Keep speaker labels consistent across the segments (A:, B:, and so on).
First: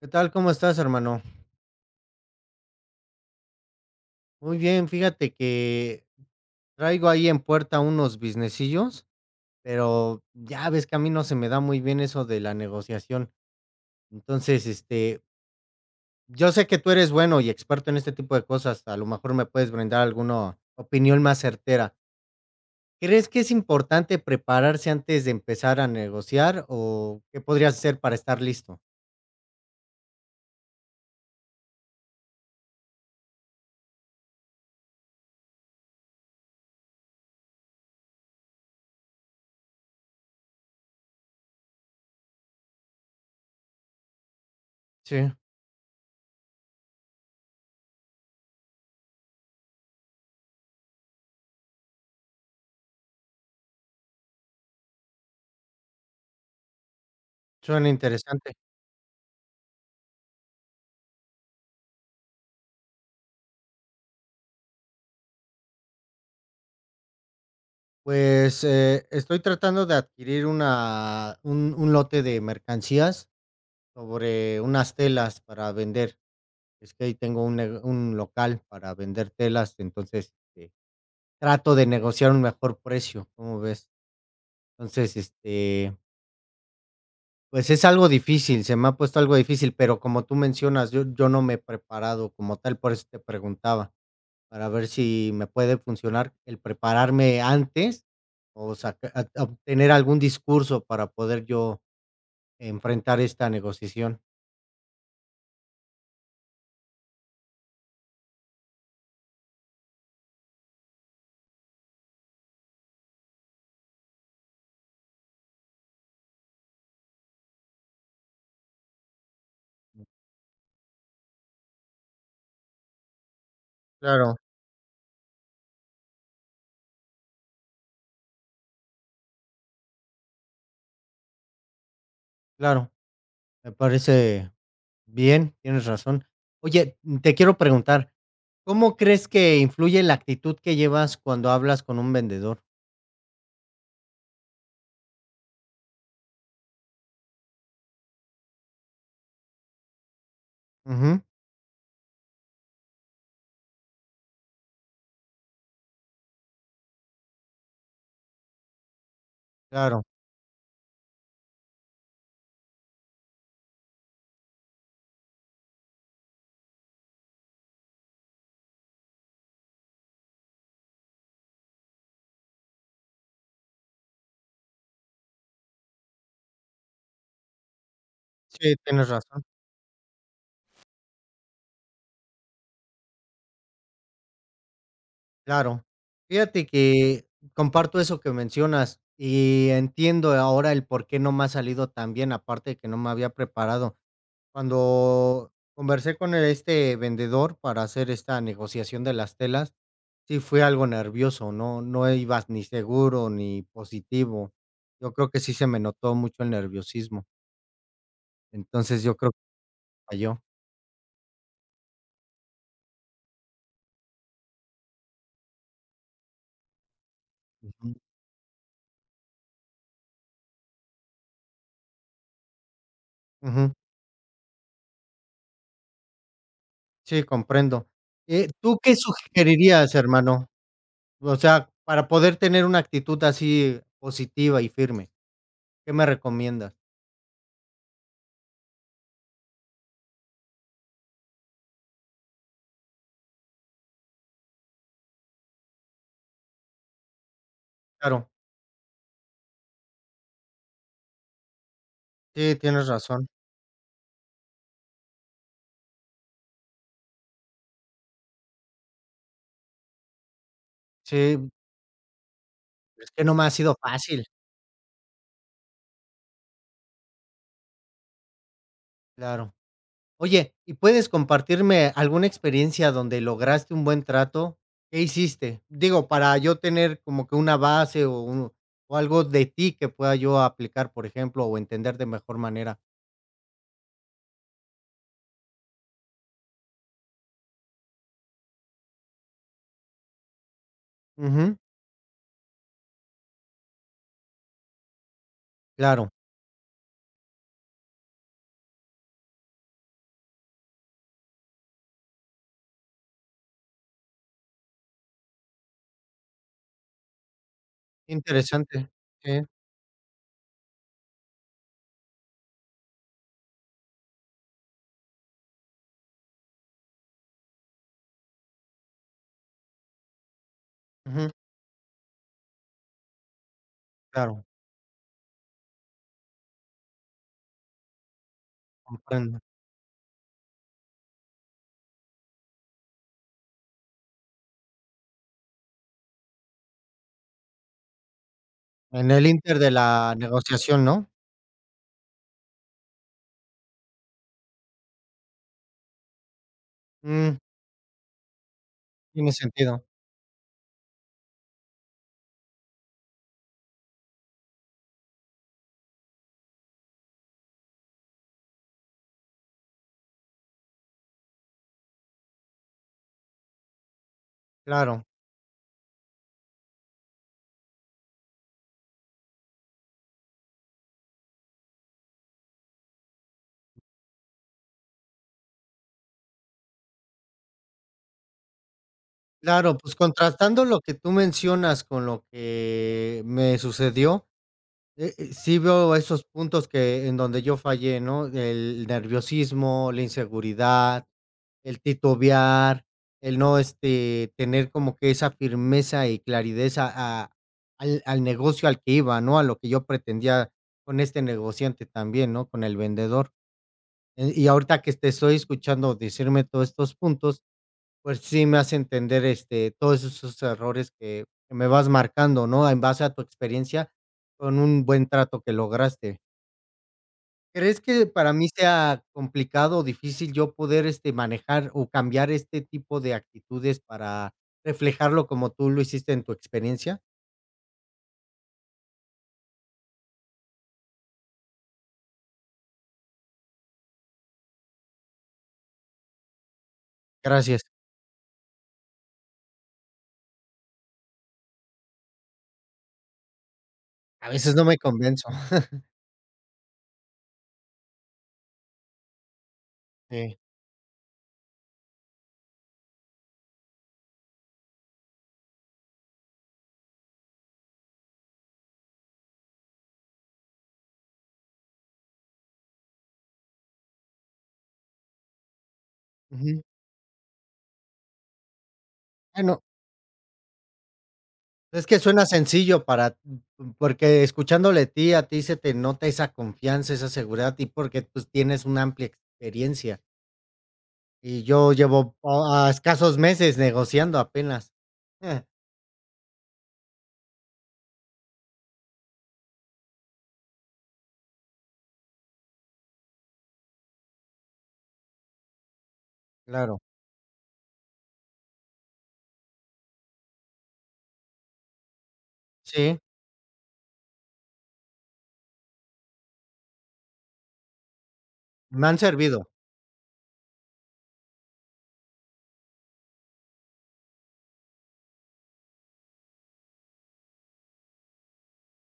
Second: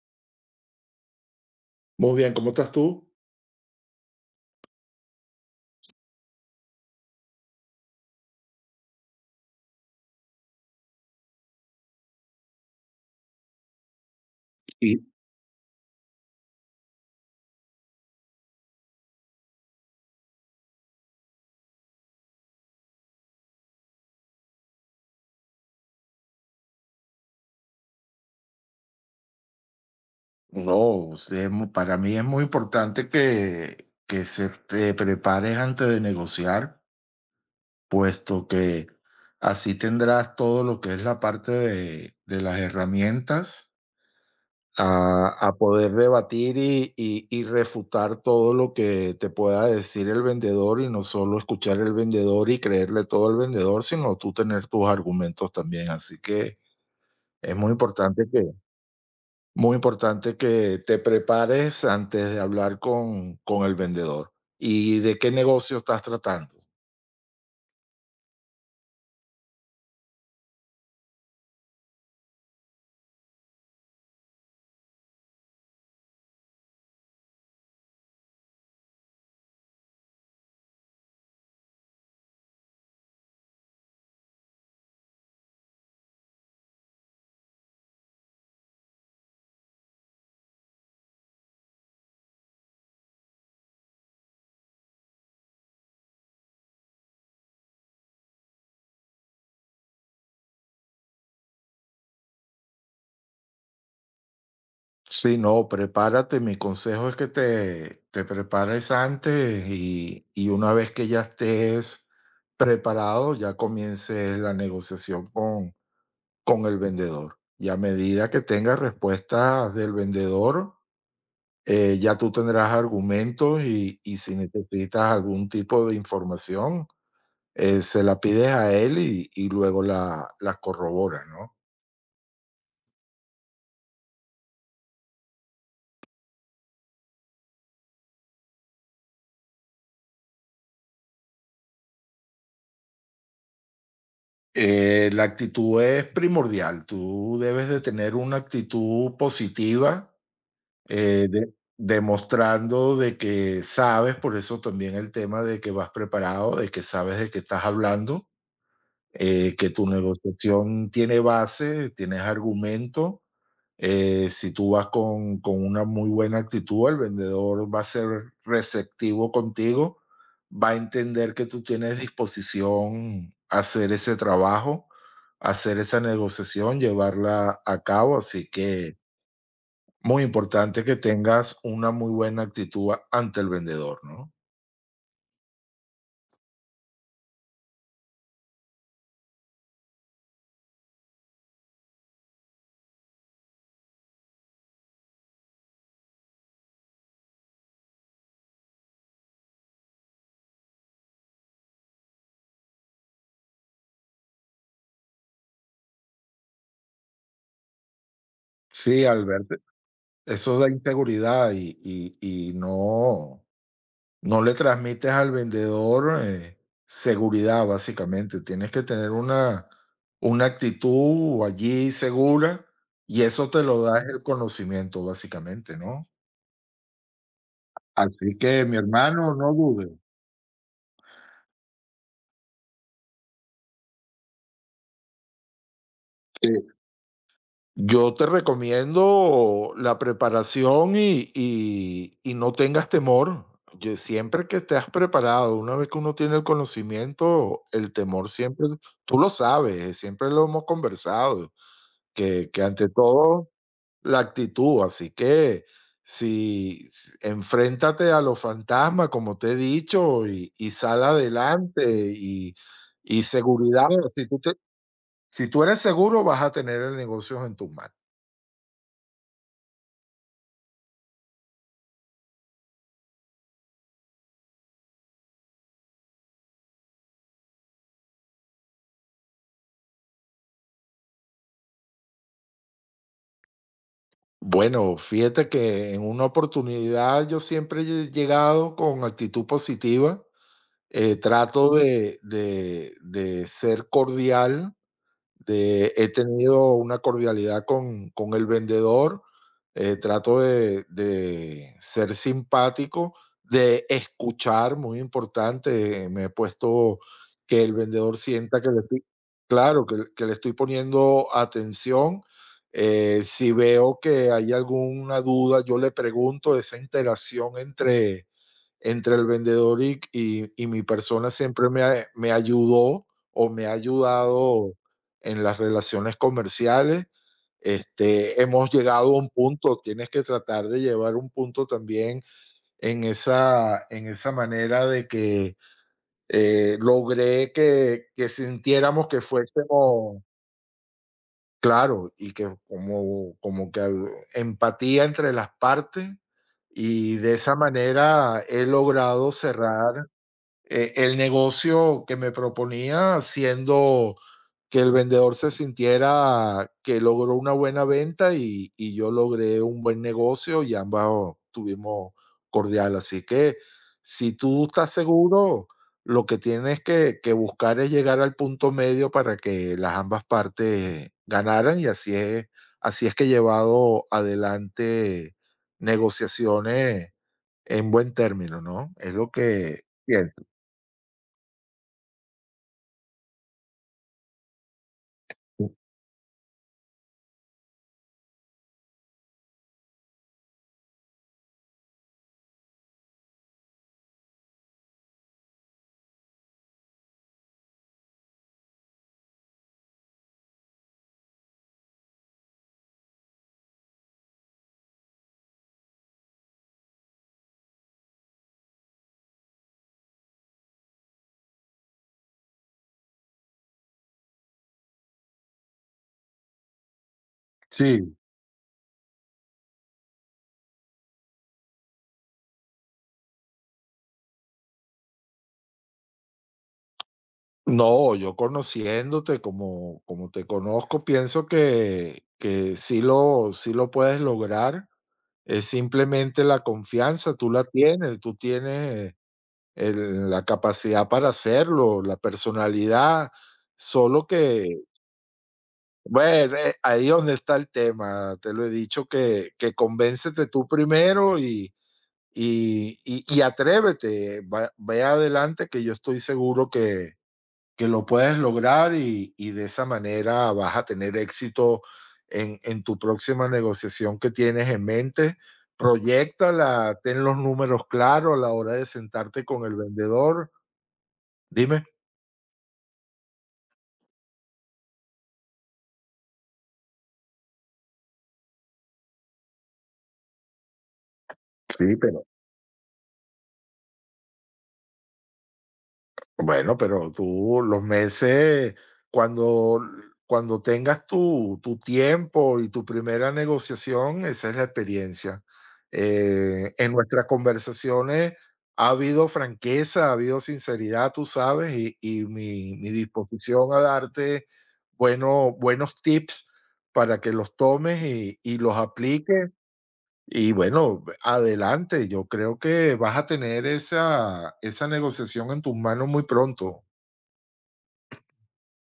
A: ¿Qué tal? ¿Cómo estás, hermano?
B: Muy bien, ¿cómo estás tú?
A: Muy bien, fíjate que traigo ahí en puerta unos businessillos, pero ya ves que a mí no se me da muy bien eso de la negociación. Entonces,
B: Y
A: yo sé que tú eres bueno y experto en este tipo de cosas. A lo mejor me puedes brindar alguna opinión más certera. ¿Crees que es importante prepararse antes de empezar a negociar o qué podrías hacer para estar listo?
B: no, sí, mu para mí es muy importante que se te prepares antes de negociar, puesto que así tendrás todo lo que es la parte de las herramientas
A: Sí,
B: a poder debatir y refutar todo lo que te pueda decir el vendedor, y no solo escuchar el vendedor y creerle todo al vendedor, sino tú tener tus argumentos también. Así que es muy
A: suena
B: importante que
A: interesante.
B: muy importante que te prepares antes de hablar con el vendedor. ¿Y de qué negocio estás tratando?
A: Pues, estoy tratando de adquirir una un lote de mercancías sobre unas telas para vender. Es que ahí tengo un local para vender telas, entonces, trato de negociar un mejor precio, ¿cómo ves? Entonces, pues, es algo difícil, se me ha puesto algo difícil, pero como tú mencionas, yo no me he preparado como tal, por eso te preguntaba. Para ver si me puede funcionar el prepararme antes, o saca a obtener algún discurso para poder yo enfrentar esta negociación.
B: Sí, no, prepárate. Mi consejo es que te prepares antes y una vez que ya estés preparado, ya comiences la negociación con el vendedor. Y a medida que tengas respuestas del vendedor, ya tú tendrás argumentos y
A: Claro.
B: si necesitas algún tipo de información, se la pides a él y luego la, la corrobora, ¿no?
A: Claro, me parece bien, tienes razón. Oye, te quiero preguntar, ¿cómo crees que influye la actitud que llevas cuando hablas con un vendedor?
B: La actitud es primordial, tú debes de tener una actitud positiva,
A: Ujú,
B: eh, de- demostrando de que sabes, por eso también el tema de que vas preparado, de que sabes de qué estás hablando, que tu
A: claro.
B: negociación tiene base, tienes argumento. Si tú vas con una muy buena actitud, el vendedor va a ser receptivo contigo, va a entender que tú tienes disposición a hacer ese trabajo, a hacer esa negociación, llevarla a cabo. Así
A: Sí,
B: que
A: tienes razón.
B: muy importante que tengas una muy buena actitud ante el vendedor, ¿no?
A: Claro. Fíjate que comparto eso que mencionas y entiendo ahora el por qué no me ha salido tan bien, aparte de que no me había preparado. Cuando conversé con este vendedor para hacer esta negociación de las telas, sí fue algo nervioso, no, no ibas ni seguro ni positivo. Yo creo que sí se me notó mucho el nerviosismo. Entonces
B: Sí,
A: yo creo que
B: Alberto,
A: falló.
B: eso da inseguridad y no, no le transmites al vendedor, seguridad,
A: Ujú,
B: básicamente. Tienes que tener una actitud allí segura, y eso te
A: ujú.
B: lo da el conocimiento, básicamente, ¿no?
A: Sí, comprendo.
B: Así que,
A: ¿Tú
B: mi
A: qué
B: hermano, no dudes,
A: sugerirías, hermano? O sea, para poder tener una actitud así positiva y firme, ¿qué me recomiendas?
B: que yo te recomiendo la preparación y no tengas temor. Yo siempre que te has preparado, una vez que uno tiene el conocimiento, el
A: Claro,
B: temor siempre tú lo sabes, siempre lo hemos conversado. Que
A: sí,
B: que
A: tienes
B: ante
A: razón.
B: todo la actitud, así que si si enfréntate a los fantasmas, como te he dicho, y sal
A: Sí,
B: adelante,
A: es
B: y
A: que no me ha sido
B: seguridad,
A: fácil,
B: si tú te si tú eres seguro, vas a tener el negocio en tus manos.
A: claro. Oye, ¿y puedes compartirme alguna experiencia donde lograste un buen trato? ¿Qué hiciste? Digo, para yo tener como que una base o algo de ti que pueda yo aplicar, por ejemplo, o entender de mejor manera.
B: Bueno, fíjate que en una oportunidad yo siempre he llegado con actitud positiva,
A: Ujú,
B: trato de ser cordial, he
A: claro,
B: tenido una cordialidad con el vendedor, trato de ser simpático, de escuchar, muy importante, me he puesto que el vendedor sienta que le
A: interesante.
B: estoy,
A: Sí,
B: claro, que le estoy poniendo atención. Si veo que hay alguna duda, yo le pregunto esa interacción entre el vendedor y mi
A: ujú,
B: persona siempre me ayudó o me ha
A: claro,
B: ayudado en las relaciones comerciales. Este, hemos llegado a un
A: comprendo.
B: punto, tienes que tratar de llevar un punto también en esa manera de que, logré que sintiéramos
A: En
B: que
A: el inter de la
B: fuésemos
A: negociación, ¿no?
B: claro, y que como como que al empatía entre las partes, y de
A: Mm,
B: esa manera he
A: tiene
B: logrado
A: sentido.
B: cerrar, el negocio que me proponía, siendo que el vendedor se sintiera que logró una buena venta y yo logré un buen negocio y ambos tuvimos cordial. Así que si tú estás
A: Claro,
B: seguro, lo que tienes que buscar es llegar al punto medio para que las ambas partes ganaran y así es que he llevado adelante negociaciones en buen término, ¿no? Es lo
A: claro,
B: que
A: pues
B: pienso.
A: contrastando lo que tú mencionas con lo que me sucedió, sí veo esos puntos que en donde yo fallé, ¿no? El nerviosismo, la inseguridad, el titubear, el no, tener como que esa firmeza y claridad a al al negocio al que iba, ¿no? A lo que yo pretendía con este negociante también, ¿no? Con el vendedor. Y ahorita que te estoy escuchando decirme todos estos puntos, pues sí, me hace entender, todos esos errores que me vas marcando, ¿no? En base a tu experiencia con un buen trato que lograste. ¿Crees que
B: Sí,
A: para mí sea complicado o difícil yo poder, manejar o cambiar este tipo de actitudes para reflejarlo como tú lo hiciste en tu experiencia?
B: no, yo conociéndote como te conozco, pienso que sí lo puedes lograr. Es simplemente la confianza, tú
A: Gracias.
B: la tienes, tú tienes el la capacidad para hacerlo, la personalidad, solo
A: A veces no me
B: que,
A: convenzo.
B: bueno, ahí donde está el tema, te lo he dicho que
A: Sí.
B: convéncete tú primero y atrévete, va ve adelante que yo estoy seguro que lo puedes lograr y de esa manera vas a tener éxito en tu próxima negociación que tienes en mente.
A: Ujú.
B: Proyéctala, ten los números claros a la hora de sentarte
A: Bueno.
B: con el vendedor. Dime.
A: Es que suena sencillo para porque escuchándole a ti se te nota esa confianza, esa seguridad, y porque, pues, tienes una amplia experiencia. Y yo
B: Sí,
A: llevo
B: pero
A: a escasos meses negociando apenas. Eh,
B: bueno, pero tú los meses, cuando cuando tengas tu tiempo y tu primera negociación, esa es la experiencia.
A: Claro,
B: En nuestras conversaciones ha habido franqueza, ha habido sinceridad, tú sabes, y mi
A: sí,
B: disposición a darte bueno buenos tips para que los tomes y los
A: me han servido.
B: apliques y bueno, adelante, yo creo que vas a tener esa, esa negociación en tus manos muy pronto.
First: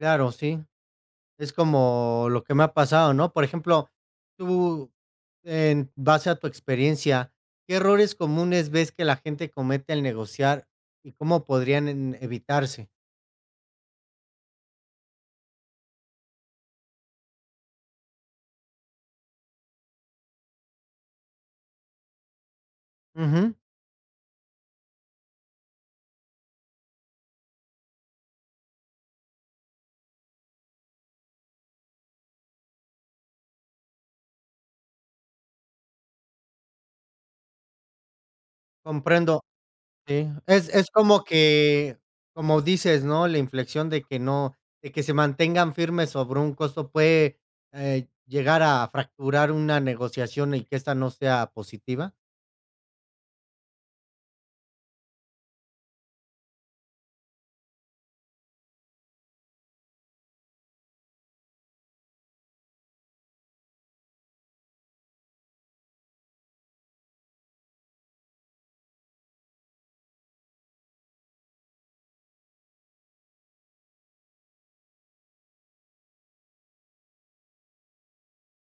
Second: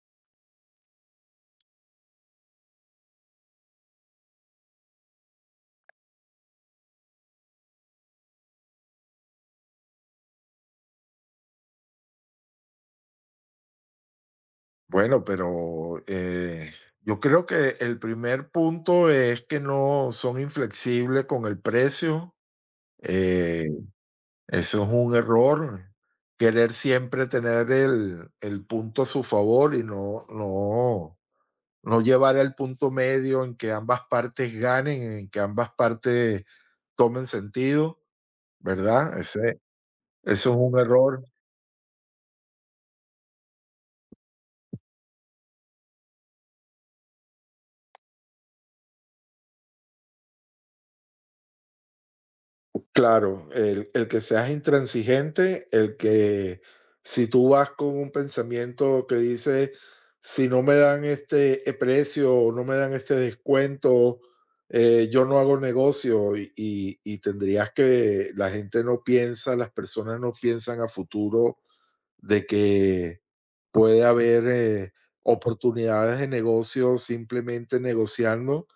A: Claro, sí. Es como lo que me ha pasado, ¿no? Por ejemplo, tú, en base a tu experiencia, ¿qué errores comunes ves que la gente comete al negociar y cómo podrían en evitarse?
B: Bueno, pero yo creo que el primer punto es que no son inflexibles con el precio.
A: Ujú,
B: eh, eso es un error. Querer siempre tener el punto a su favor y no, no, no llevar al punto medio en que ambas partes ganen, en que ambas partes tomen sentido, ¿verdad?
A: comprendo.
B: Ese
A: Sí,
B: eso es
A: es
B: un
A: es
B: error,
A: como que, como dices, ¿no? La inflexión de que no de que se mantengan firmes sobre un costo puede, llegar a fracturar una negociación y que esta no sea positiva.
B: claro, el que seas intransigente, el que si tú vas con un pensamiento que dice: "Si no me dan este, precio o no me dan este descuento, yo no hago negocio", y tendrías que la gente no piensa, las personas no piensan a futuro de que puede haber, oportunidades de negocio simplemente negociando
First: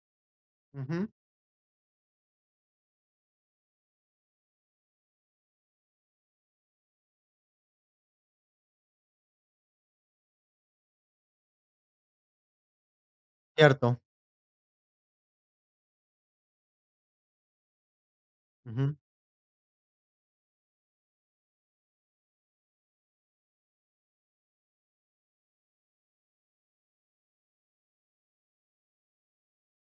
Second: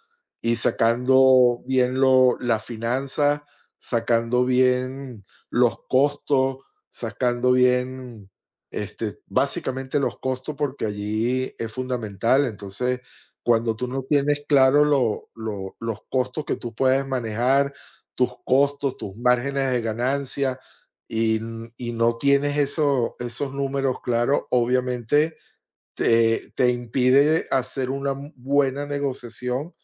B: y
A: Ujú,
B: sacando bien lo las finanzas, sacando bien los costos, sacando bien, este, básicamente los costos, porque allí es fundamental. Entonces, cuando tú
A: cierto.
B: no tienes claro lo los costos que tú puedes manejar, tus
A: Ujú,
B: costos, tus márgenes de ganancia, y, y no tienes eso, esos números claros, obviamente te, te impide hacer una buena negociación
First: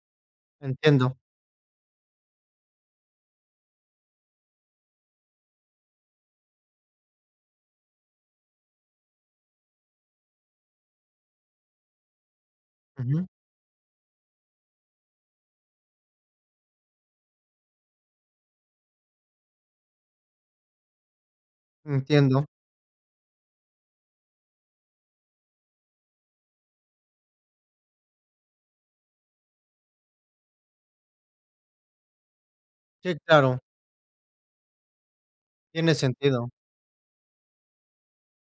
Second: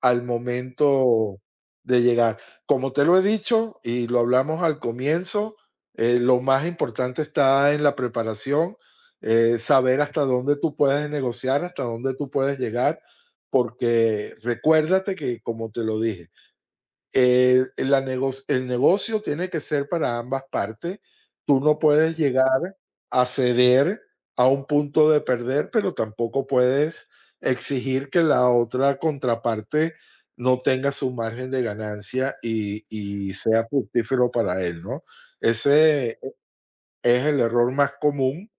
B: al
A: entiendo.
B: momento de llegar. Como te lo he dicho y lo hablamos al comienzo, lo más importante está en la preparación, saber hasta dónde tú puedes negociar, hasta dónde tú puedes llegar,
A: Ujú,
B: porque recuérdate que, como te lo dije, el negocio tiene que ser para ambas partes. Tú no puedes
A: entiendo.
B: llegar a ceder a un punto de perder, pero tampoco puedes exigir que la otra contraparte no tenga su margen de ganancia
A: Sí,
B: y
A: claro,
B: sea fructífero para él, ¿no?
A: tiene
B: Ese
A: sentido.
B: es el error más común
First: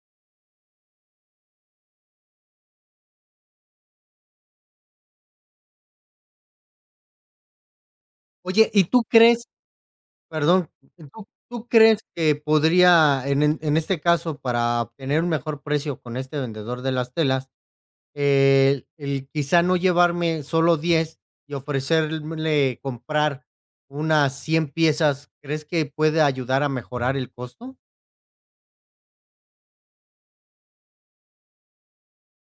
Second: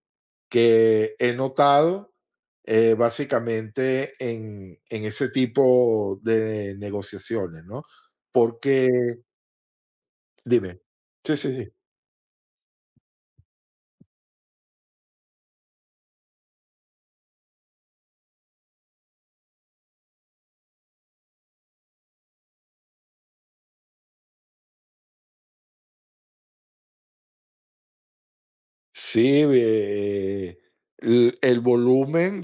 B: que he notado, básicamente en ese tipo de negociaciones, ¿no?
A: Oye, ¿y
B: Porque
A: tú crees? Perdón,
B: dime.
A: ¿tú
B: Sí, sí,
A: tú
B: sí.
A: crees que podría en este caso, para obtener un mejor precio con este vendedor de las telas, el quizá no llevarme solo 10 y ofrecerle comprar unas 100 piezas, ¿crees que puede ayudar a mejorar el costo?
B: Sí, el volumen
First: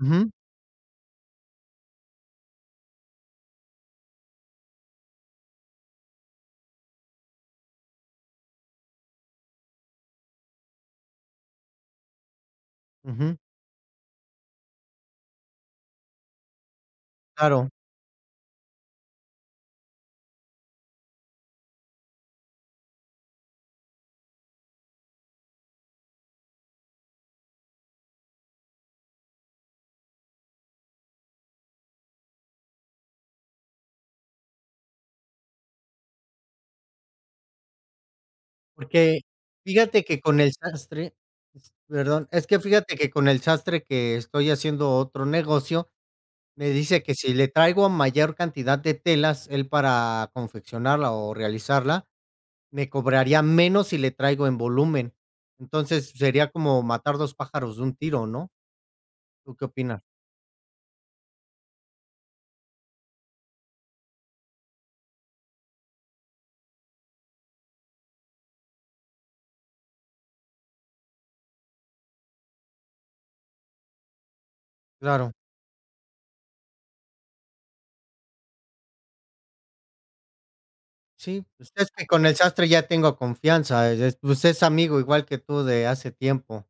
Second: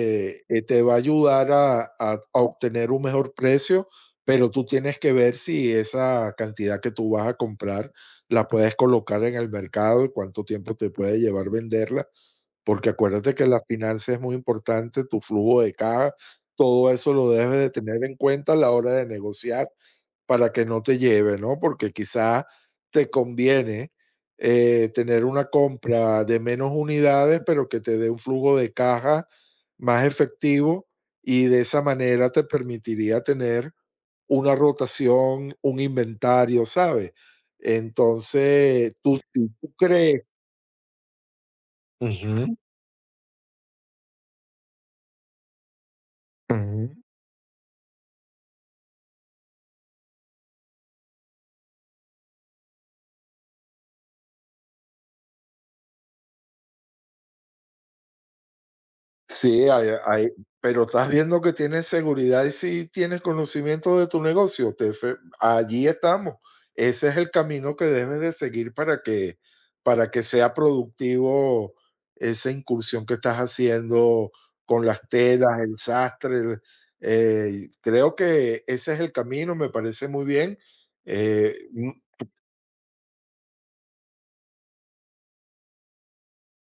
A: Ujú,
B: te va a ayudar a obtener un mejor precio, pero tú tienes que ver si esa cantidad que tú vas a comprar la puedes colocar en el mercado y cuánto tiempo te puede llevar venderla, porque acuérdate
A: ujú.
B: que la finanza es muy importante, tu flujo de caja, todo eso lo debes
A: Claro,
B: de tener en cuenta a la hora de negociar para que no te lleve, ¿no? Porque quizás te conviene, tener una compra de menos unidades, pero que te dé un flujo de caja más efectivo y de esa manera te permitiría tener una rotación, un inventario, ¿sabes? Entonces,
A: porque
B: tú, si tú
A: fíjate que
B: crees
A: con el sastre s perdón,
B: ujú,
A: es que fíjate que con el sastre que estoy haciendo otro negocio, me
B: ujú.
A: dice que si le traigo mayor cantidad de telas, él para confeccionarla o realizarla me cobraría menos si le traigo en volumen. Entonces, sería como matar 2 pájaros de un tiro, ¿no? ¿Tú qué
B: Sí, hay
A: opinas?
B: hay pero estás viendo que tienes seguridad y si tienes conocimiento de tu negocio, te fe allí estamos. Ese es el camino que debes de seguir para que sea productivo esa incursión que estás haciendo con las
A: Claro,
B: telas, el sastre, creo que ese es el camino, me parece muy bien.
A: sí, pues, es
B: Mm,
A: que con el sastre ya tengo confianza, pues, es amigo igual que tú de hace tiempo,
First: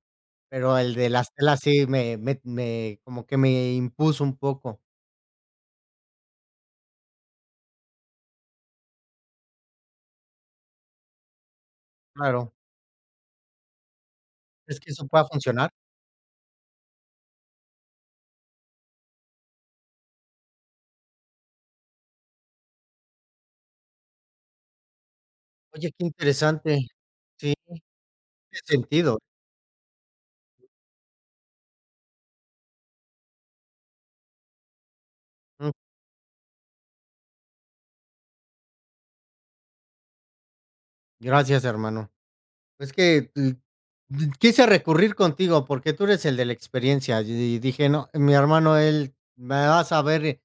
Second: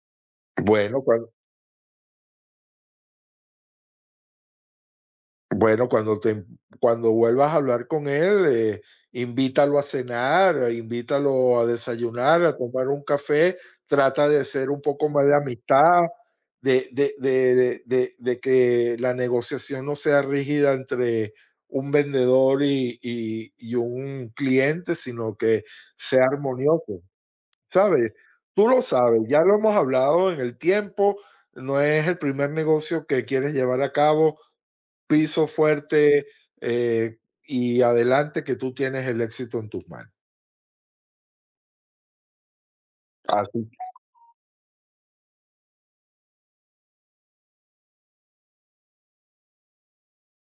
A: pero el
B: bueno,
A: de las telas sí me como que me impuso un poco.
B: bueno, cuando te cuando vuelvas a hablar con él, invítalo a cenar, invítalo a desayunar,
A: Claro,
B: a tomar un café, trata de ser
A: ¿es
B: un
A: que eso
B: poco
A: pueda
B: más de
A: funcionar?
B: amistad, de que la negociación no sea rígida entre un vendedor y un cliente, sino que
A: Oye, qué
B: sea
A: interesante.
B: armonioso,
A: Sí,
B: ¿sabes?
A: tiene
B: Tú lo
A: sentido.
B: sabes, ya lo hemos hablado en el tiempo, no es el primer negocio que quieres llevar a cabo, piso
A: Mm,
B: fuerte, eh, y adelante que tú tienes el éxito en tus manos.
A: gracias, hermano. Es que,
B: Así
A: d quise recurrir contigo porque tú eres el de la experiencia, y dije: "No, mi hermano, él me va a saber,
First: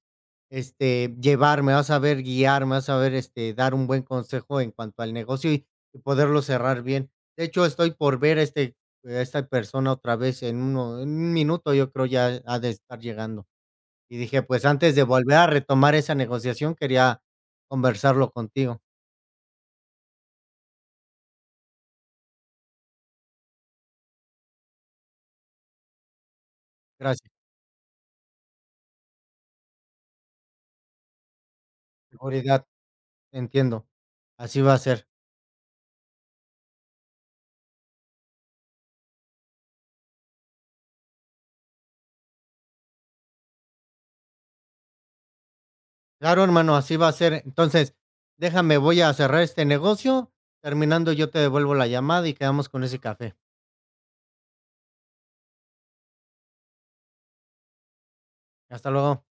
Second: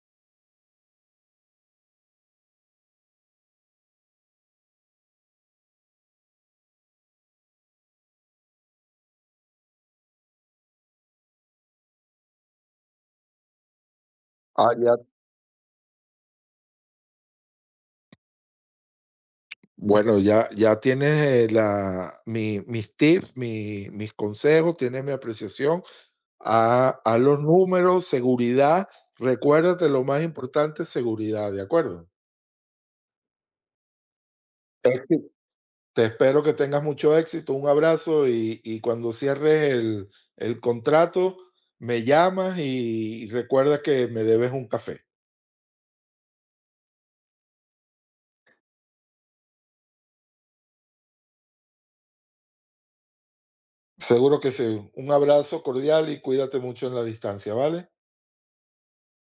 A: llevar, me va a saber guiar, me va a saber, dar un buen consejo en cuanto al negocio y poderlo cerrar bien". De hecho, estoy por ver a esta persona otra vez en un minuto, yo creo ya ha de estar llegando. Y dije, pues,
B: ah, ya,
A: antes de volver a retomar esa negociación, quería conversarlo contigo.
B: bueno, ya, ya tienes mis tips, mis consejos, tienes mi apreciación a
A: Gracias,
B: los números, seguridad. Recuérdate lo más importante, seguridad, ¿de acuerdo?
A: seguridad, entiendo, así va a ser.
B: Éxito. Te espero que tengas mucho éxito, un abrazo y cuando cierres el contrato, me llamas y recuerda que me debes un café.
A: Claro, hermano, así va a ser. Entonces, déjame, voy a cerrar este negocio. Terminando, yo te devuelvo la llamada y quedamos con ese café.
B: Seguro que sí. Un abrazo cordial y cuídate mucho en la distancia, ¿vale?
A: Hasta luego.